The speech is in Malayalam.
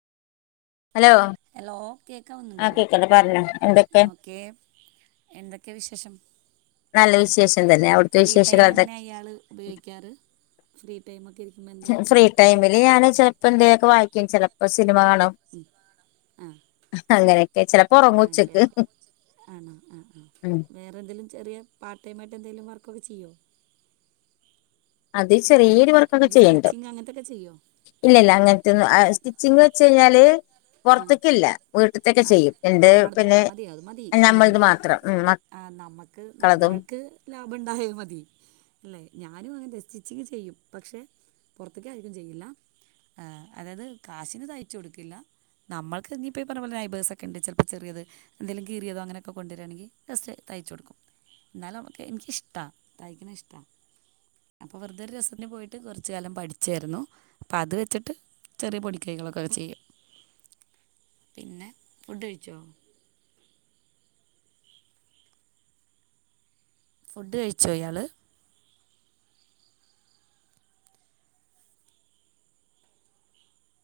ഹലോ ഹലോ ആ കേക്കാവുന്നുണ്ടോ കേക്കണ്ട് പറഞ്ഞോ എന്തൊക്കെ ഓക്കേ എന്തൊക്കെയാ വിശേഷം. നല്ല വിശേഷം തന്നെ അവിടുത്തെ ഫ്രീ വിശേഷങ്ങൾ ടൈം അതൊക്കെ എങ്ങനെയാ ഇയാള് ഉപയോഗിക്കാറ്. ഫ്രീ ടൈമൊക്കെ ഇരിക്കുമ്പ എന്താ വർക്ക്? അങ്ങെ ചെലപ്പോ എന്തൊലൊക്കെ വായിക്കും ചലപ്പോ സിനിമ കാണും. സിനിമ കാണും ആഹ് അങ്ങനെയൊക്കെ ചിലപ്പോ ആ ഉറങ്ങും ഓക്കെ ഉച്ചക്ക് ഓക്കെ ആണോ ആ ആ ഉം വേ അരെന്തിലും ചറിയ പാർട്ട ടൈമായിട്ട് എന്തങ്കും വർക്കൊക്കെ ചെയ്യോ അത് ചെറിയൊരു വർക്കൊക്കെ അല്ല ചെയ്യണ്ട സ്റ്റിച്ചിങ് അങ്ങനത്തെയൊക്കെ ചെയ്യുമോ ഇല്ല ഇല്ല അങ്ങനത്തൊന്നും സ്റ്റിച്ചിങ് വെച്ച് കഴിഞ്ഞാല് ആ പുറത്തക്കല്ല വീട്ടത്തൊക്കെ ആ ചെയ്യും എന്റെ നമ്മടത് പിന്നെ അത് നമ്മളത് മാത്രം ആഹ് നമ്മക്ക് മക്കളതും നമ്മൾക്ക് ലാഭം ഉണ്ടായ മതി അല്ലേ ഞാനും അങ്ങനെ സ്റ്റിച്ചിങ് ചെയ്യും പക്ഷെ പുറത്തേക്ക ആയിരിക്കും ചെയ്യില്ല ആ അതായത് കാശിന് തയ്ച്ച കൊടുക്കില്ല നമ്മൾക്ക് ഇപ്പോ അതുപോലെ നൈബ്സൊക്ക ഉണ്ട് ചിലപ്പോ ചെറിയത് എന്തെങ്കിലും കീറിതോ അങ്ങനൊക്കെ കൊണ്ടുവരിവാണെങ്കിൽസ്റ്റ് തയ്ച്ച കൊടുക്കും എന്നന്തായാലുംക്ക് എനിക്ക് ഇഷ്ട തയ്ക്കണ ഇഷ്ട അപ്പൊ വെറുതെരു രസത്തിന് പോയിട്ട് കുറച്ച കാലം പഠിച്ചായിരുന്നു അപ്പൊ അത് വെച്ചിട്ട് ചെറിയ പൊടിക്കൈകളൊക്കെെ ചെയ്യും പിന്നെ ഫുഡ് കഴിച്ചോ ഫുഡ് കഴിച്ചോ ഇയാള്